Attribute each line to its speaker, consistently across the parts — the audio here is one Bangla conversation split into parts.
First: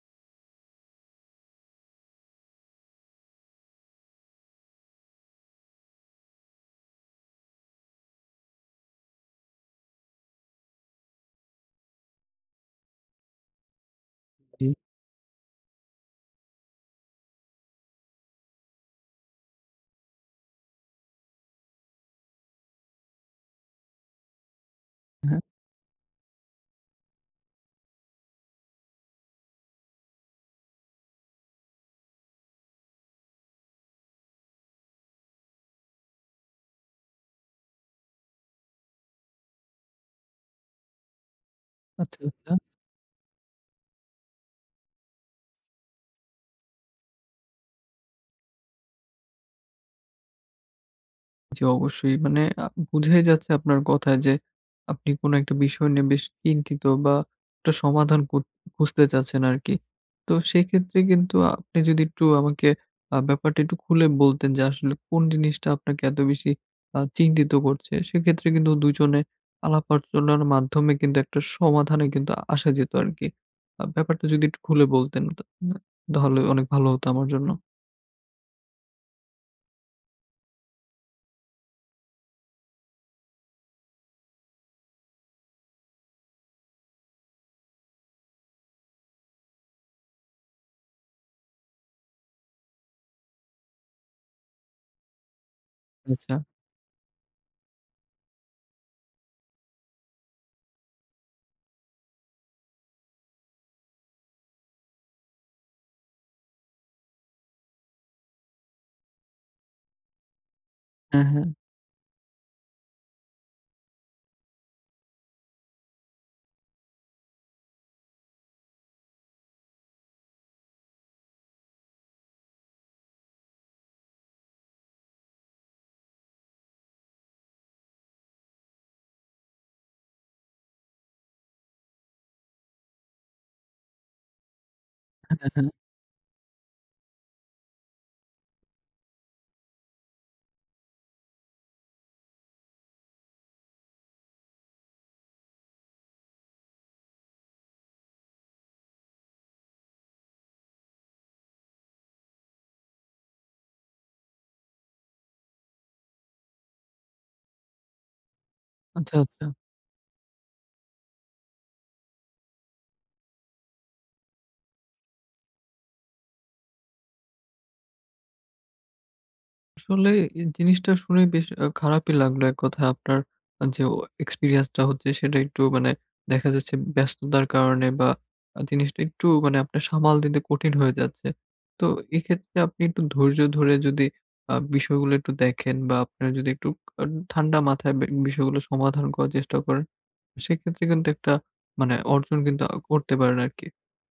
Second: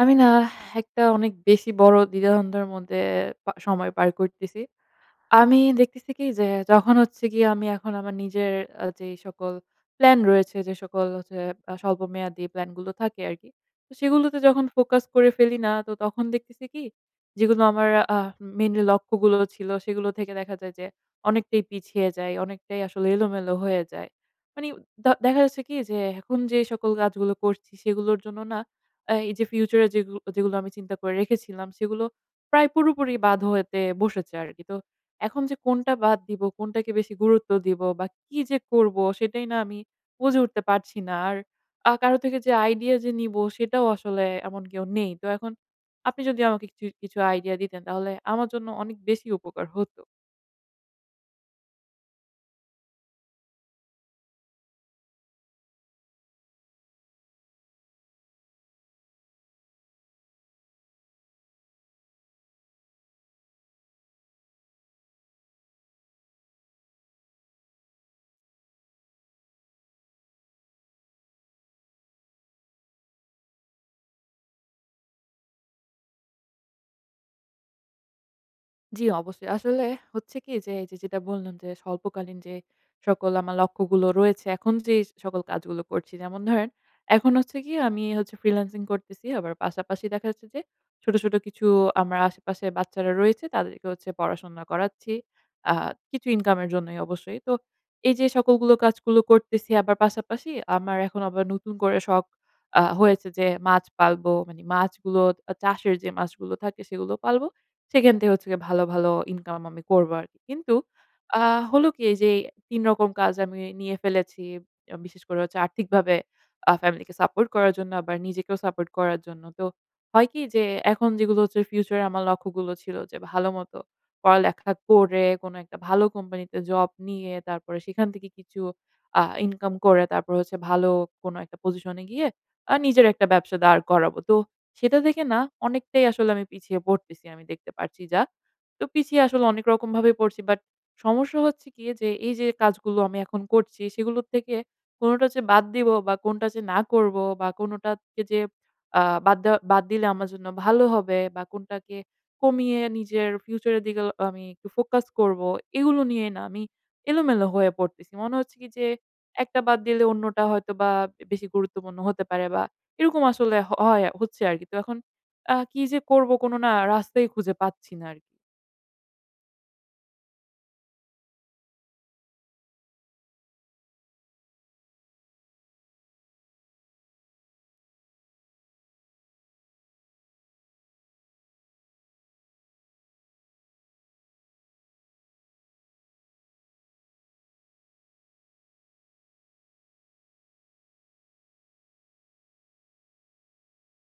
Speaker 1: আমি না একটা অনেক বেশি বড় দ্বিধাদ্বন্দ্বের মধ্যে সময় পার করতেছি। আমি দেখতেছি কি যে যখন হচ্ছে গিয়ে আমি এখন আমার নিজের যেই সকল প্ল্যান রয়েছে, যে সকল হচ্ছে স্বল্পমেয়াদী প্ল্যান গুলো থাকে আরকি। তো সেগুলোতে যখন
Speaker 2: জি,
Speaker 1: ফোকাস করে ফেলি না, তো তখন দেখতেছি কি যেগুলো আমার আ মেইনলি লক্ষ্যগুলো ছিল সেগুলো থেকে দেখা যায় যে অনেকটাই পিছিয়ে যাই, অনেকটাই আসলে এলোমেলো হয়ে যায়। মানে
Speaker 2: হ্যাঁ।
Speaker 1: দেখা যাচ্ছে কি যে এখন যে সকল কাজগুলো করছি সেগুলোর জন্য না এই যে ফিউচার এ যেগুলো যেগুলো আমি চিন্তা করে রেখেছিলাম সেগুলো প্রায় পুরোপুরি বাদ হতে বসেছে আরকি। তো এখন যে কোনটা বাদ দিব, কোনটাকে বেশি গুরুত্ব দিব বা কি যে করব সেটাই না আমি বুঝে উঠতে পারছি না। আর কারো
Speaker 2: আচ্ছা,
Speaker 1: থেকে
Speaker 2: আচ্ছা।
Speaker 1: যে আইডিয়া যে নিবো সেটাও আসলে এমন কেউ নেই। তো এখন আপনি যদি আমাকে কিছু, কিছু আইডিয়া দিতেন তাহলে আমার জন্য অনেক বেশি উপকার হতো।
Speaker 2: জি, অবশ্যই। মানে বুঝাই যাচ্ছে আপনার কথায় যে আপনি কোনো একটা বিষয় নিয়ে বেশ চিন্তিত, বা একটা সমাধান খুঁজতে চাচ্ছেন আরকি। তো সেক্ষেত্রে কিন্তু আপনি যদি একটু আমাকে ব্যাপারটা একটু খুলে বলতেন যে আসলে কোন জিনিসটা আপনাকে এত বেশি চিন্তিত করছে। সেক্ষেত্রে কিন্তু দুজনে আলাপ আলোচনার মাধ্যমে কিন্তু একটা সমাধানে কিন্তু আসা যেত আরকি। ব্যাপারটা যদি একটু খুলে বলতেন, তাহলে অনেক ভালো হতো আমার জন্য।
Speaker 1: জি, অবশ্যই। আসলে হচ্ছে কি যে, এই যে যেটা বললাম যে স্বল্পকালীন যে সকল আমার লক্ষ্যগুলো রয়েছে, এখন যে সকল কাজগুলো করছি যেমন ধরেন এখন হচ্ছে কি আমি হচ্ছে ফ্রিল্যান্সিং করতেছি। আবার পাশাপাশি দেখা যাচ্ছে যে ছোট, ছোট কিছু আমার আশেপাশে বাচ্চারা রয়েছে তাদেরকে হচ্ছে পড়াশোনা করাচ্ছি। আ কিছু
Speaker 2: আচ্ছা।
Speaker 1: ইনকামের জন্যই অবশ্যই। তো এই যে সকলগুলো কাজগুলো করতেছি আবার পাশাপাশি আমার এখন আবার নতুন করে শখ হয়েছে যে মাছ পালবো। মানে মাছগুলো চাষের যে মাছগুলো থাকে সেগুলো পালবো। সেখান থেকে হচ্ছে গিয়ে ভালো, ভালো ইনকাম আমি করবো আরকি। কিন্তু
Speaker 2: হ্যাঁ,
Speaker 1: আ
Speaker 2: হ্যাঁ।
Speaker 1: হলো কি এই যে ৩ রকম কাজ আমি নিয়ে ফেলেছি। বিশেষ করে হচ্ছে আর্থিকভাবে ফ্যামিলিকে সাপোর্ট করার জন্য আবার নিজেকেও সাপোর্ট করার জন্য। তো হয় কি যে এখন যেগুলো হচ্ছে ফিউচারে আমার লক্ষ্যগুলো ছিল যে ভালোমতো পড়ালেখা করে কোনো একটা ভালো কোম্পানিতে জব নিয়ে তারপরে সেখান থেকে কিছু ইনকাম করে তারপর হচ্ছে ভালো কোনো একটা পজিশনে গিয়ে নিজের একটা ব্যবসা দাঁড় করাবো। তো সেটা থেকে
Speaker 2: হ্যাঁ,
Speaker 1: না
Speaker 2: হ্যাঁ।
Speaker 1: অনেকটাই আসলে আমি পিছিয়ে পড়তেছি আমি দেখতে পারছি যা। তো পিছিয়ে আসলে অনেক রকমভাবে পড়ছি। বাট সমস্যা হচ্ছে কি যে এই যে কাজগুলো আমি এখন করছি সেগুলোর থেকে কোনটা যে বাদ দিব বা কোনটা যে না করব বা কোনটাকে যে আ বাদ দিলে আমার জন্য ভালো হবে বা কোনটাকে কমিয়ে নিজের ফিউচার এর দিকে আমি একটু ফোকাস করব। এগুলো নিয়ে না আমি এলোমেলো হয়ে পড়তেছি। মনে হচ্ছে কি যে
Speaker 2: আচ্ছা, আচ্ছা।
Speaker 1: একটা বাদ দিলে অন্যটা হয়তোবা বেশি গুরুত্বপূর্ণ হতে পারে বা এরকম আসলে হয় হচ্ছে আরকি। তো এখন কি যে করব কোনো না রাস্তাই খুঁজে পাচ্ছি না আরকি।
Speaker 2: আসলে এই জিনিসটা শুনে বেশ খারাপই লাগলো এক কথায়। আপনার আ যে ও এক্সপেরিয়েন্সটা হচ্ছে, সেটা একটু মানে দেখা যাচ্ছে ব্যস্ততার কারণে বা জিনিসটা একটু মানে আপনার সামাল দিতে কঠিন হয়ে যাচ্ছে। তো এক্ষেত্রে আপনি একটু ধৈর্য ধরে যদি বিষয়গুলো একটু দেখেন বা আপনার যদি একটু আ ঠান্ডা মাথায় বিষয়গুলো সমাধান করার চেষ্টা করেন, সেক্ষেত্রে কিন্তু একটা মানে অর্জন কিন্তু করতে পারেন আরকি।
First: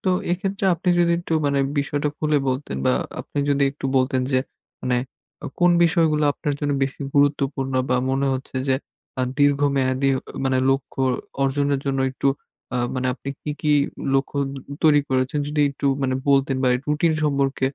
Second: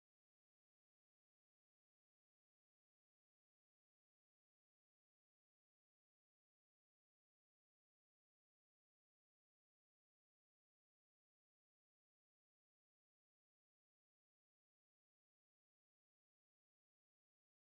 Speaker 2: তো এক্ষেত্রে আপনি যদি একটু মানে বিষয়টা খুলে বলতেন, বা আপনি যদি একটু বলতেন যে মানে কোন বিষয়গুলো আপনার জন্য বেশি গুরুত্বপূর্ণ, বা মনে হচ্ছে যে দীর্ঘমেয়াদী মানে লক্ষ্য অর্জনের জন্য একটু মানে আপনি কি, কি লক্ষ্য তৈরি করেছেন, যদি একটু মানে বলতেন, বা রুটিন সম্পর্কে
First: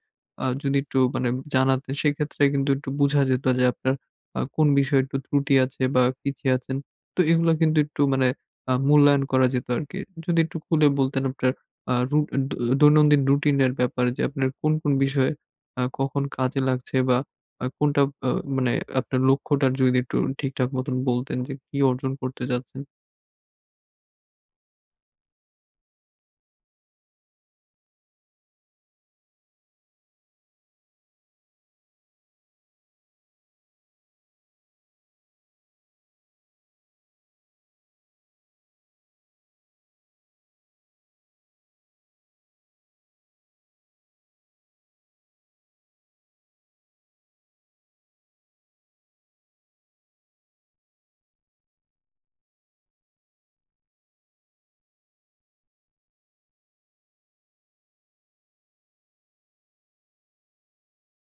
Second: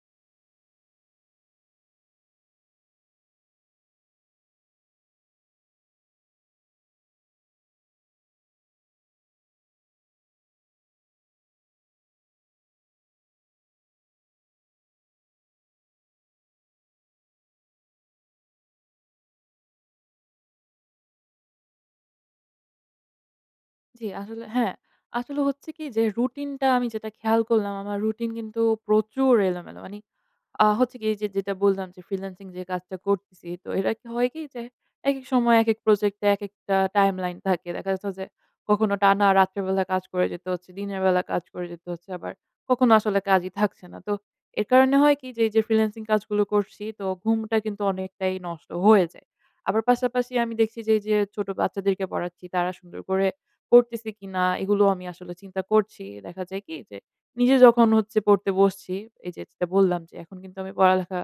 Speaker 2: যদি একটু মানে জানাতেন, সেক্ষেত্রে কিন্তু একটু বুঝা যেত যে আপনার কোন বিষয়ে একটু ত্রুটি আছে বা পিছিয়ে আছেন। তো এগুলো কিন্তু একটু মানে মূল্যায়ন করা যেত আরকি। যদি একটু খুলে বলতেন আপনার আ রু দ দৈনন্দিন রুটিনের ব্যাপারে, যে আপনার কোন, কোন বিষয়ে কখন কাজে লাগছে, বা আ কোনটা আ মানে আপনার লক্ষ্যটা যদি একটু ঠিকঠাক মতন বলতেন যে কি অর্জন করতে চাচ্ছেন?
Speaker 1: জি, আসলে হ্যাঁ, আসলে হচ্ছে কি যে রুটিনটা আমি যেটা খেয়াল করলাম আমার রুটিন কিন্তু প্রচুর এলোমেলো। মানে হচ্ছে কি এইযে যেটা বললাম যে ফ্রিল্যান্সিং যে কাজটা করতেছি, তো এটা কি হয় কি যে একেক সময় একেক প্রজেক্টে একেকটা টাইমলাইন থাকে। দেখা যাচ্ছে যে কখনো টানা রাত্রের বেলা কাজ করে যেতে হচ্ছে, দিনের বেলা কাজ করে যেতে হচ্ছে, আবার কখনো আসলে কাজই থাকছে না। তো এর কারণে হয় কি যে এইযে ফ্রিল্যান্সিং কাজগুলো করছি তো ঘুমটা কিন্তু অনেকটাই নষ্ট হয়ে যায়। আবার পাশাপাশি আমি দেখছি যে এইযে ছোট বাচ্চাদেরকে পড়াচ্ছি তারা সুন্দর করে পড়তেছে কিনা এগুলো আমি আসলে চিন্তা করছি। দেখা যায় কি যে নিজে যখন হচ্ছে পড়তে বসছি, এই যে যেটা বললাম যে এখন কিন্তু আমি পড়ালেখা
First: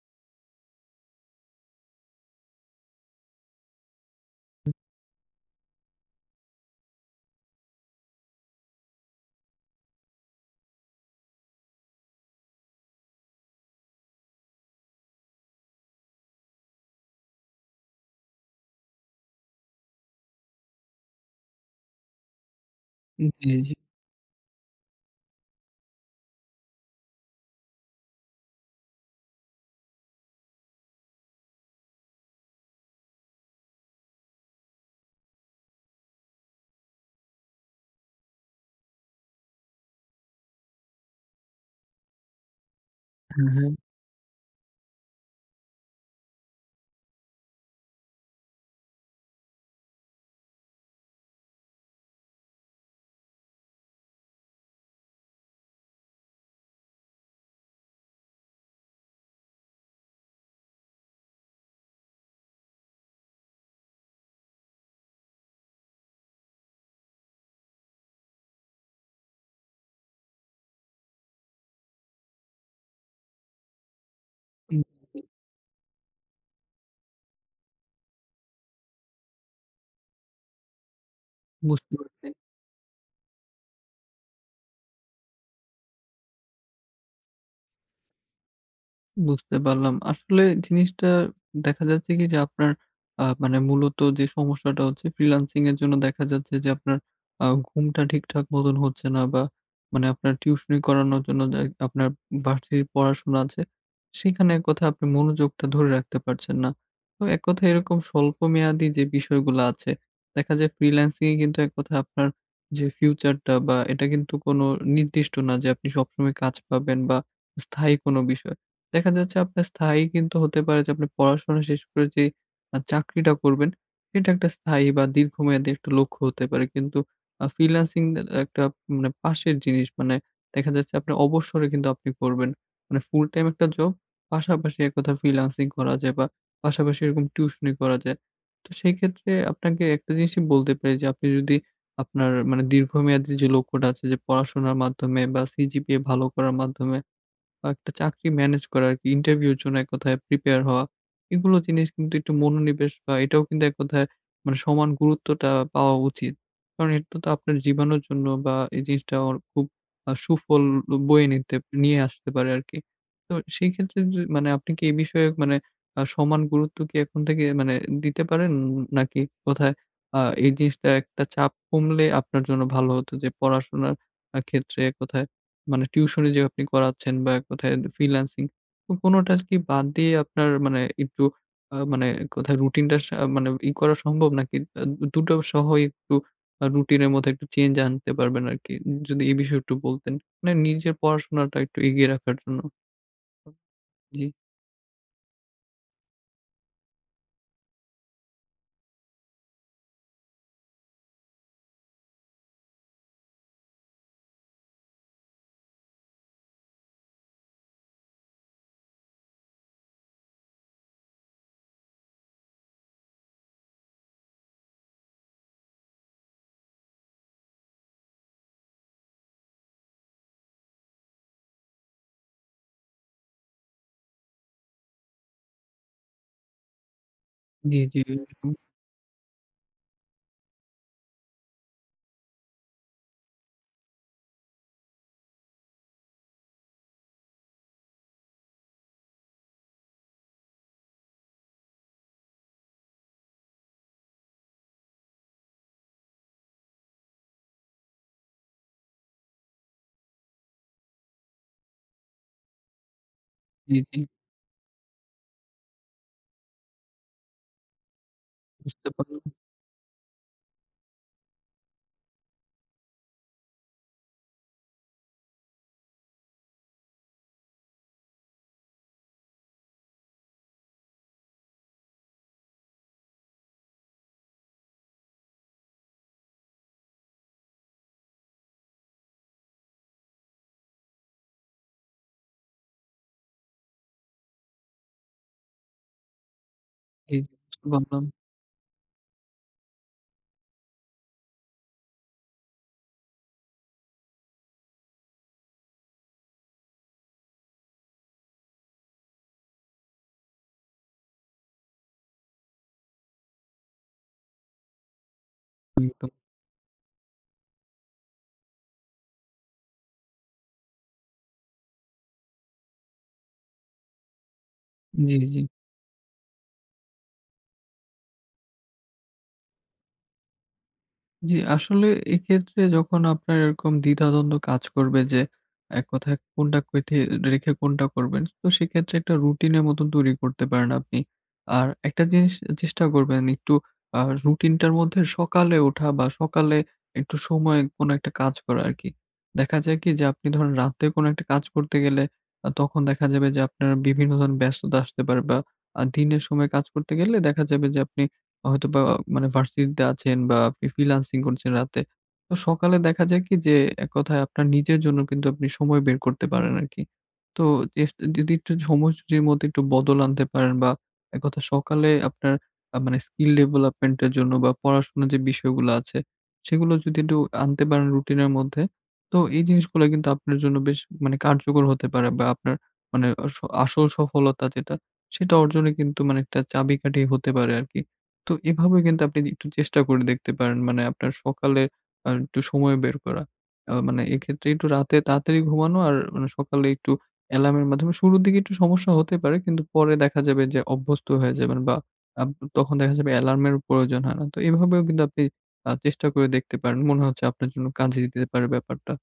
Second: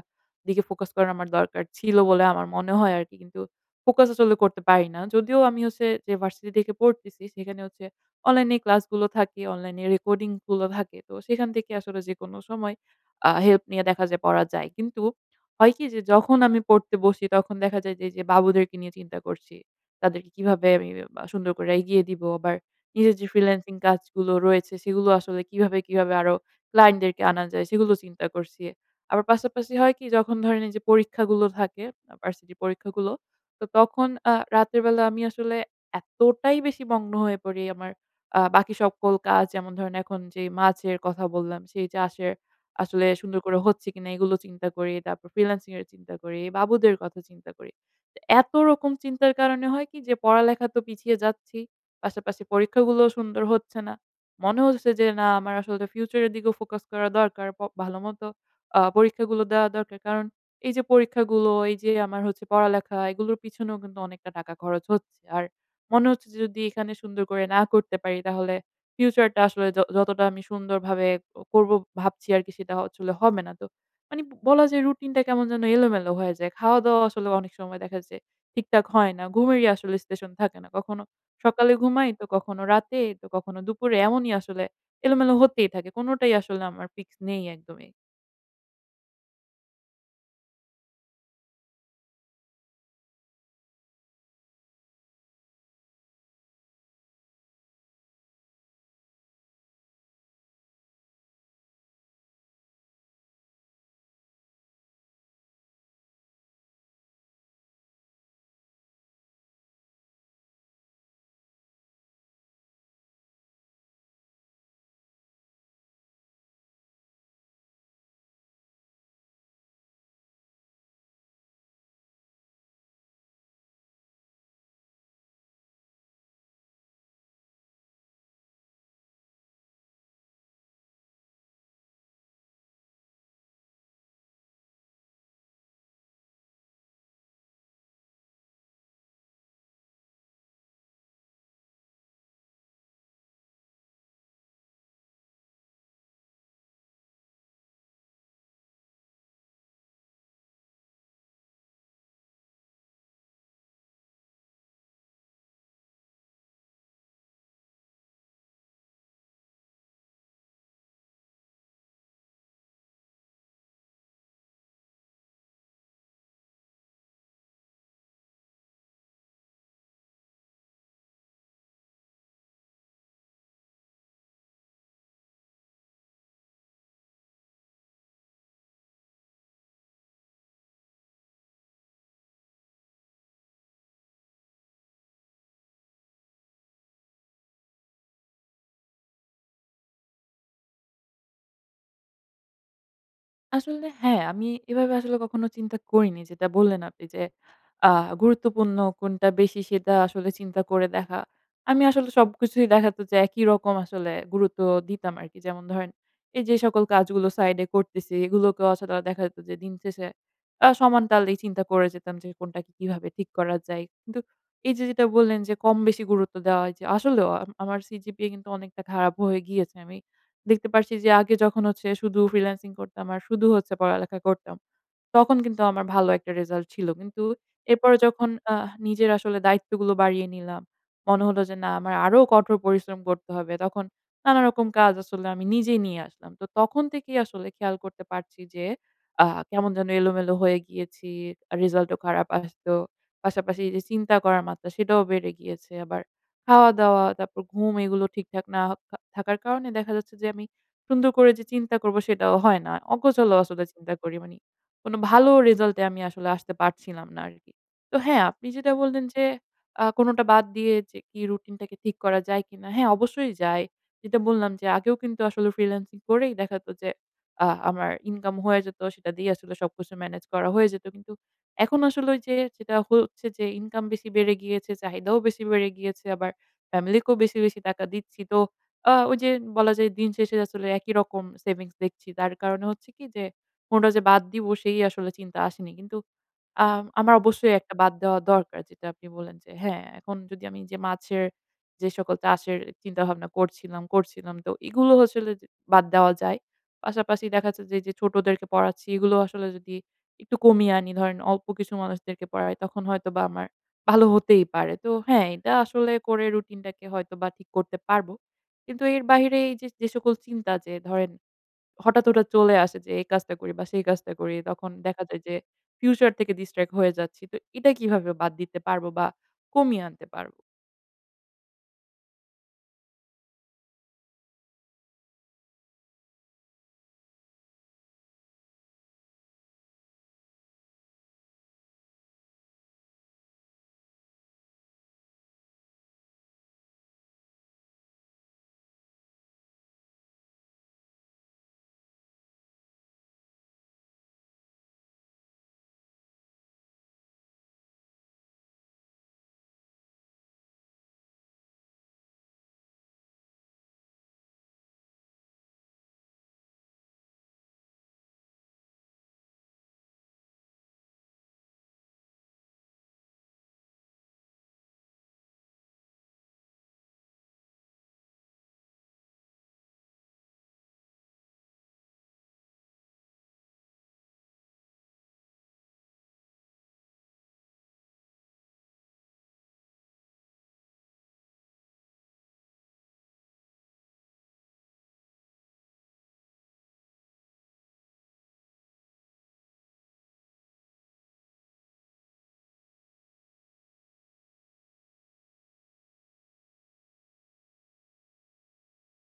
Speaker 1: দিকে ফোকাস করা আমার দরকার ছিল বলে আমার মনে হয় আরকি। কিন্তু ফোকাস আসলে করতে পারি না। যদিও আমি হচ্ছে যে ভার্সিটি থেকে পড়তেছি সেখানে হচ্ছে অনলাইনে ক্লাসগুলো থাকে, অনলাইনে রেকর্ডিং গুলো থাকে। তো সেখান থেকে আসলে যেকোনো সময় হেল্প নিয়ে দেখা যায় পড়া যায়। কিন্তু হয় কি যে যখন আমি পড়তে বসি তখন দেখা যায় যে, যে বাবুদেরকে নিয়ে চিন্তা করছি। তাদেরকে কিভাবে আমি সুন্দর করে এগিয়ে দিবো আবার নিজের যে
Speaker 2: জি, জি।
Speaker 1: ফ্রিল্যান্সিং কাজগুলো রয়েছে সেগুলো আসলে কিভাবে, কিভাবে আরো ক্লায়েন্ট দেরকে আনা যায় সেগুলো চিন্তা করছি। আবার পাশাপাশি হয় কি যখন ধরেন এই যে পরীক্ষাগুলো থাকে, ভার্সিটির পরীক্ষাগুলো, তো তখন রাতের বেলা আমি আসলে এতটাই বেশি মগ্ন হয়ে পড়ি আমার বাকি সকল কাজ যেমন ধরেন এখন যে মাছের কথা বললাম, সেই চাষের আসলে সুন্দর
Speaker 2: হ্যাঁ,
Speaker 1: করে
Speaker 2: হ্যাঁ।
Speaker 1: হচ্ছে কিনা এগুলো চিন্তা করি। তারপর ফ্রিল্যান্সিং এর চিন্তা করি, বাবুদের কথা চিন্তা করি। তো এত রকম চিন্তার কারণে হয় কি যে পড়ালেখা তো পিছিয়ে যাচ্ছি। পাশাপাশি পরীক্ষাগুলোও সুন্দর হচ্ছে না। মনে হচ্ছে যে না আমার আসলে ফিউচারের দিকেও ফোকাস করা দরকার। ভালোমতো পরীক্ষাগুলো দেওয়া দরকার। কারণ এই যে পরীক্ষাগুলো, এই যে আমার হচ্ছে পড়ালেখা এগুলোর পিছনেও কিন্তু অনেকটা টাকা খরচ হচ্ছে। আর মনে হচ্ছে যে যদি এখানে সুন্দর করে না করতে পারি তাহলে ফিউচারটা আসলে যতটা আমি সুন্দরভাবে করব ভাবছি আরকি সেটা আসলে হবে না। তো মানে বলা
Speaker 2: হুম,
Speaker 1: যায় রুটিনটা কেমন যেন এলোমেলো হয়ে যায়। খাওয়া-দাওয়া আসলে অনেক সময় দেখা যায় ঠিকঠাক হয় না। ঘুমেরই আসলে স্টেশন থাকে না। কখনো সকালে
Speaker 2: বুঝতে
Speaker 1: ঘুমাই তো
Speaker 2: পারছি।
Speaker 1: কখনো রাতে তো কখনো দুপুরে এমনই আসলে এলোমেলো হতেই থাকে। কোনটাই আসলে আমার ফিক্স নেই একদমই।
Speaker 2: বুঝতে পারলাম। আসলে জিনিসটা দেখা যাচ্ছে কি যে আপনার মানে মূলত যে সমস্যাটা হচ্ছে, ফ্রিল্যান্সিং এর জন্য দেখা যাচ্ছে যে আপনার ঘুমটা ঠিকঠাক মতন হচ্ছে না, বা মানে আপনার টিউশনি করানোর জন্য যে আপনার ভার্সিটির পড়াশোনা আছে, সেখানে এক কথায় আপনি মনোযোগটা ধরে রাখতে পারছেন না। তো এক কথায় এরকম স্বল্পমেয়াদী যে বিষয়গুলো আছে, দেখা যায় ফ্রিল্যান্সিং এ কিন্তু এক কথায় আপনার যে ফিউচারটা, বা এটা কিন্তু কোনো নির্দিষ্ট না যে আপনি সবসময় কাজ পাবেন বা স্থায়ী কোনো বিষয়। দেখা যাচ্ছে আপনার স্থায়ী কিন্তু হতে পারে যে আপনি পড়াশোনা শেষ করে যে চাকরিটা করবেন, সেটা একটা স্থায়ী বা দীর্ঘমেয়াদী একটা লক্ষ্য হতে পারে। কিন্তু ফ্রিল্যান্সিং এ একটা মানে পাশের জিনিস। মানে দেখা যাচ্ছে আপনি অবসরে কিন্তু আপনি করবেন। মানে ফুল টাইম একটা জব, পাশাপাশি এক কথায় ফ্রিল্যান্সিং করা যায়, বা পাশাপাশি এরকম টিউশনি করা যায়। তো সেই ক্ষেত্রে আপনাকে একটা জিনিসই বলতে পারি, যে আপনি যদি আপনার মানে দীর্ঘমেয়াদী যে লক্ষ্যটা আছে, যে পড়াশোনার মাধ্যমে বা সিজিপিএ ভালো করার মাধ্যমে বা একটা চাকরি ম্যানেজ করা আরকি, ইন্টারভিউর জন্য এক কথায় প্রিপেয়ার হওয়া। এগুলো জিনিস কিন্তু একটু মনোনিবেশ, বা এটাও কিন্তু এক কথায় মানে সমান গুরুত্বটা পাওয়া উচিত। কারণ এটা তো আপনার জীবনের জন্য, বা এই জিনিসটা ওর খুব সুফল বয়ে নিতে নিয়ে আসতে পারে আরকি। তো সেই ক্ষেত্রে মানে আপনি কি এই বিষয়ে মানে সমান গুরুত্ব কি এখন থেকে মানে দিতে পারেন? নাকি কোথায় এই জিনিসটা একটা চাপ কমলে আপনার জন্য ভালো হতো, যে পড়াশোনার ক্ষেত্রে কোথায় মানে টিউশনি যে আপনি করাচ্ছেন বা এক কথায় ফ্রিল্যান্সিং, তো কোনোটা কি বাদ দিয়ে আপনার মানে একটু মানে এক কথায় রুটিনটা মানে করা সম্ভব, নাকি আ দুটো সহই একটু রুটিনের মধ্যে একটু চেঞ্জ আনতে পারবেন আরকি? যদি এই বিষয়ে একটু বলতেন। মানে নিজের পড়াশোনাটা একটু এগিয়ে রাখার জন্য।
Speaker 1: আসলে হ্যাঁ,
Speaker 2: জি,
Speaker 1: আমি এভাবে আসলে কখনো চিন্তা করিনি। যেটা বললেন আপনি যে, আ গুরুত্বপূর্ণ কোনটা বেশি সেটা আসলে চিন্তা করে দেখা। আমি আসলে সবকিছুই দেখাতো যে একই রকম আসলে গুরুত্ব দিতাম আরকি। যেমন ধরেন এই যে সকল কাজগুলো সাইডে করতেছি এগুলোকেও আসলে দেখা যেত যে দিন শেষে সমান তালেই চিন্তা করে যেতাম যে কোনটাকে কিভাবে ঠিক করা যায়। কিন্তু এই যে যেটা বললেন যে কম বেশি গুরুত্ব দেওয়া হয় যে আসলেও আমার CGPA কিন্তু অনেকটা খারাপ হয়ে গিয়েছে। আমি দেখতে পারছি যে আগে যখন হচ্ছে শুধু ফ্রিল্যান্সিং করতাম আর শুধু হচ্ছে পড়ালেখা করতাম। তখন কিন্তু আমার ভালো একটা রেজাল্ট ছিল। কিন্তু
Speaker 2: জি,
Speaker 1: এরপরে
Speaker 2: জি,
Speaker 1: যখন
Speaker 2: একদম।
Speaker 1: নিজের আসলে দায়িত্বগুলো বাড়িয়ে নিলাম, মনে হলো যে না আমার আরো কঠোর পরিশ্রম করতে হবে। তখন নানা রকম কাজ আসলে আমি নিজেই নিয়ে আসলাম। তো তখন থেকেই আসলে খেয়াল করতে পারছি যে আ কেমন যেন এলোমেলো হয়ে গিয়েছি। রেজাল্টও খারাপ আসতো। পাশাপাশি এই যে চিন্তা করার মাত্রা সেটাও বেড়ে গিয়েছে। আবার খাওয়া-দাওয়া, তারপর ঘুম এগুলো ঠিকঠাক না থাকার কারণে দেখা যাচ্ছে যে আমি সুন্দর করে যে চিন্তা করব সেটাও হয় না। অগোছালো আসলে
Speaker 2: জি,
Speaker 1: চিন্তা
Speaker 2: জি।
Speaker 1: করি। মানে কোন ভালো রেজাল্টে আমি আসলে আসতে পারছিলাম না আরকি। তো হ্যাঁ, আপনি যেটা
Speaker 2: বুঝতে
Speaker 1: বললেন
Speaker 2: পারলাম।
Speaker 1: যে কোনটা বাদ দিয়ে যে কি রুটিনটাকে ঠিক করা যায় কিনা? হ্যাঁ, অবশ্যই যায়। যেটা বললাম যে আগেও কিন্তু আসলে ফ্রিল্যান্সিং করেই দেখা যেত যে আমার ইনকাম হয়ে যেত। সেটা দিয়ে আসলে সবকিছু ম্যানেজ করা হয়ে যেত। কিন্তু এখন আসলে ওই যে যেটা হচ্ছে যে ইনকাম বেশি বেড়ে গিয়েছে, চাহিদাও বেশি বেড়ে গিয়েছে। আবার ফ্যামিলিকেও বেশি, বেশি টাকা দিচ্ছি। তো ওই যে বলা যায় দিন শেষে আসলে একই রকম সেভিংস দেখছি। তার কারণে হচ্ছে কি যে কোনটা যে বাদ দিব সেই আসলে চিন্তা আসেনি। কিন্তু আমার
Speaker 2: জি, জি,
Speaker 1: অবশ্যই
Speaker 2: বুঝতে
Speaker 1: একটা বাদ
Speaker 2: পারলাম।
Speaker 1: দেওয়া দরকার যেটা আপনি বললেন যে হ্যাঁ, এখন যদি আমি যে মাছের যে সকল চাষের চিন্তাভাবনা করছিলাম, তো এগুলো আসলে যে বাদ দেওয়া যায়। পাশাপাশি দেখা যাচ্ছে যে, যে ছোটদেরকে পড়াচ্ছি এগুলো আসলে যদি একটু কমিয়ে আনি ধরেন অল্প কিছু মানুষদেরকে পড়াই তখন হয়তোবা আমার ভালো হতেই পারে। তো হ্যাঁ, এটা আসলে
Speaker 2: একদম।
Speaker 1: করে রুটিনটাকে হয়তোবা ঠিক করতে পারব। কিন্তু এর বাহিরে এই যে, যে সকল চিন্তা যে ধরেন হঠাৎ, হঠাৎ চলে আসে যে এই কাজটা করি বা সেই কাজটা করি। তখন দেখা
Speaker 2: জি,
Speaker 1: যায় যে
Speaker 2: জি।
Speaker 1: ফিউচার থেকে distract হয়ে যাচ্ছি। তো এটা কিভাবে বাদ দিতে পারবো বা কমিয়ে আনতে পারবো?
Speaker 2: জি, আসলে এক্ষেত্রে যখন আপনার এরকম দ্বিধাদ্বন্দ্ব কাজ করবে, যে এক কথায় কোনটা কেথে রেখে কোনটা করবেন, তো সেক্ষেত্রে একটা রুটিনের মতন তৈরি করতে পারেন আপনি। আর একটা জিনিস, চেষ্টা করবেন একটু আ রুটিনটার মধ্যে সকালে ওঠা, বা সকালে একটু সময় কোনো একটা কাজ করা আরকি। দেখা যায় কি যে আপনি ধরেন রাতে কোনো একটা কাজ করতে গেলে তখন দেখা যাবে যে আপনার বিভিন্ন ধরনের ব্যস্ততা আসতে পারে, বা দিনের সময় কাজ করতে গেলে দেখা যাবে যে আপনি হয়তোবা মানে ভার্সিটিতে আছেন, বা আপনি ফ্রিল্যান্সিং করছেন রাতে। তো সকালে দেখা যায় কি যে এক কথায় আপনার নিজের জন্য কিন্তু আপনি সময় বের করতে পারেন আরকি। তো এস যদি একটু সময়সূচির মধ্যে একটু বদল আনতে পারেন, বা এক কথায় সকালে আপনার মানে স্কিল ডেভেলপমেন্ট এর জন্য বা পড়াশোনার যে বিষয়গুলো আছে সেগুলো যদি একটু আনতে পারেন রুটিনের মধ্যে, তো এই জিনিসগুলা কিন্তু আপনার জন্য বেশ মানে কার্যকর হতে পারে, বা আপনার মানে আসল সফলতা যেটা, সেটা অর্জনে কিন্তু মানে একটা চাবিকাঠি হতে পারে আরকি। তো এভাবে কিন্তু আপনি একটু চেষ্টা করে দেখতে পারেন। মানে আপনার সকালে একটু সময় বের করা। মানে এক্ষেত্রে একটু রাতে তাড়াতাড়ি ঘুমানো, আর মানে সকালে একটু অ্যালার্মের মাধ্যমে শুরুর দিকে একটু সমস্যা হতে পারে। কিন্তু পরে দেখা যাবে যে অভ্যস্ত হয়ে যাবেন, বা আপ তখন দেখা যাবে অ্যালার্মের প্রয়োজন হয় না। তো এভাবেও কিন্তু আপনি চেষ্টা করে দেখতে পারেন। মনে হচ্ছে আপনার জন্য কাজে দিতে পারে ব্যাপারটা।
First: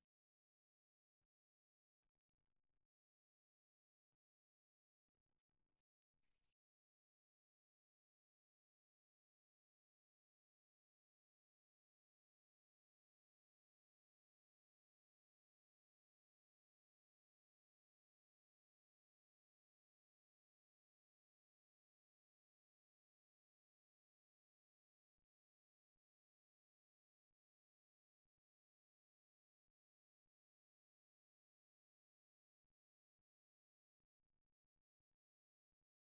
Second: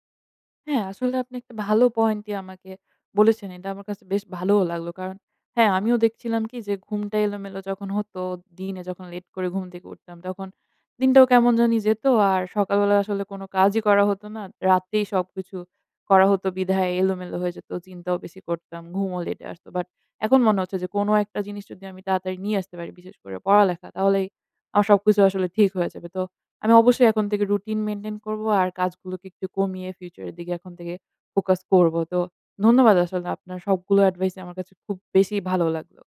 Speaker 1: হ্যাঁ, আসলে আপনি একটা ভালো পয়েন্টই আমাকে বলেছেন। এটা আমার কাছে বেশ ভালোও লাগলো। কারণ হ্যাঁ, আমিও দেখছিলাম কি যে ঘুমটা এলোমেলো যখন হতো, দিনে যখন লেট করে ঘুম থেকে উঠতাম, তখন দিনটাও কেমন জানি যেত। আর সকালবেলা আসলে কোনো কাজই করা হতো না। রাতেই সবকিছু করা হতো বিধায় এলোমেলো হয়ে যেত। চিন্তাও বেশি করতাম, ঘুমও লেটে আসতো। বাট এখন মনে হচ্ছে যে কোনো একটা জিনিস যদি আমি তাড়াতাড়ি নিয়ে আসতে পারি, বিশেষ করে পড়ালেখা, তাহলেই আমার সবকিছু আসলে ঠিক হয়ে যাবে। তো আমি অবশ্যই এখন থেকে রুটিন মেইনটেইন করবো আর কাজগুলোকে একটু কমিয়ে ফিউচার এর দিকে এখন থেকে ফোকাস করব। তো ধন্যবাদ আসলে আপনার সবগুলো এডভাইস আমার কাছে খুব বেশি ভালো লাগলো।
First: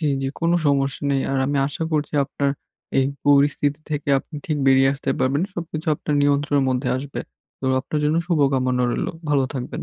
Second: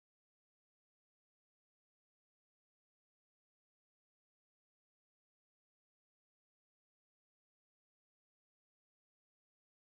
Speaker 2: জি, জি। কোনো সমস্যা নেই। আর আমি আশা করছি আপনার এই পরিস্থিতি থেকে আপনি ঠিক বেরিয়ে আসতে পারবেন। সবকিছু আপনার নিয়ন্ত্রণের মধ্যে আসবে। তো আপনার জন্য শুভকামনা রইলো। ভালো থাকবেন।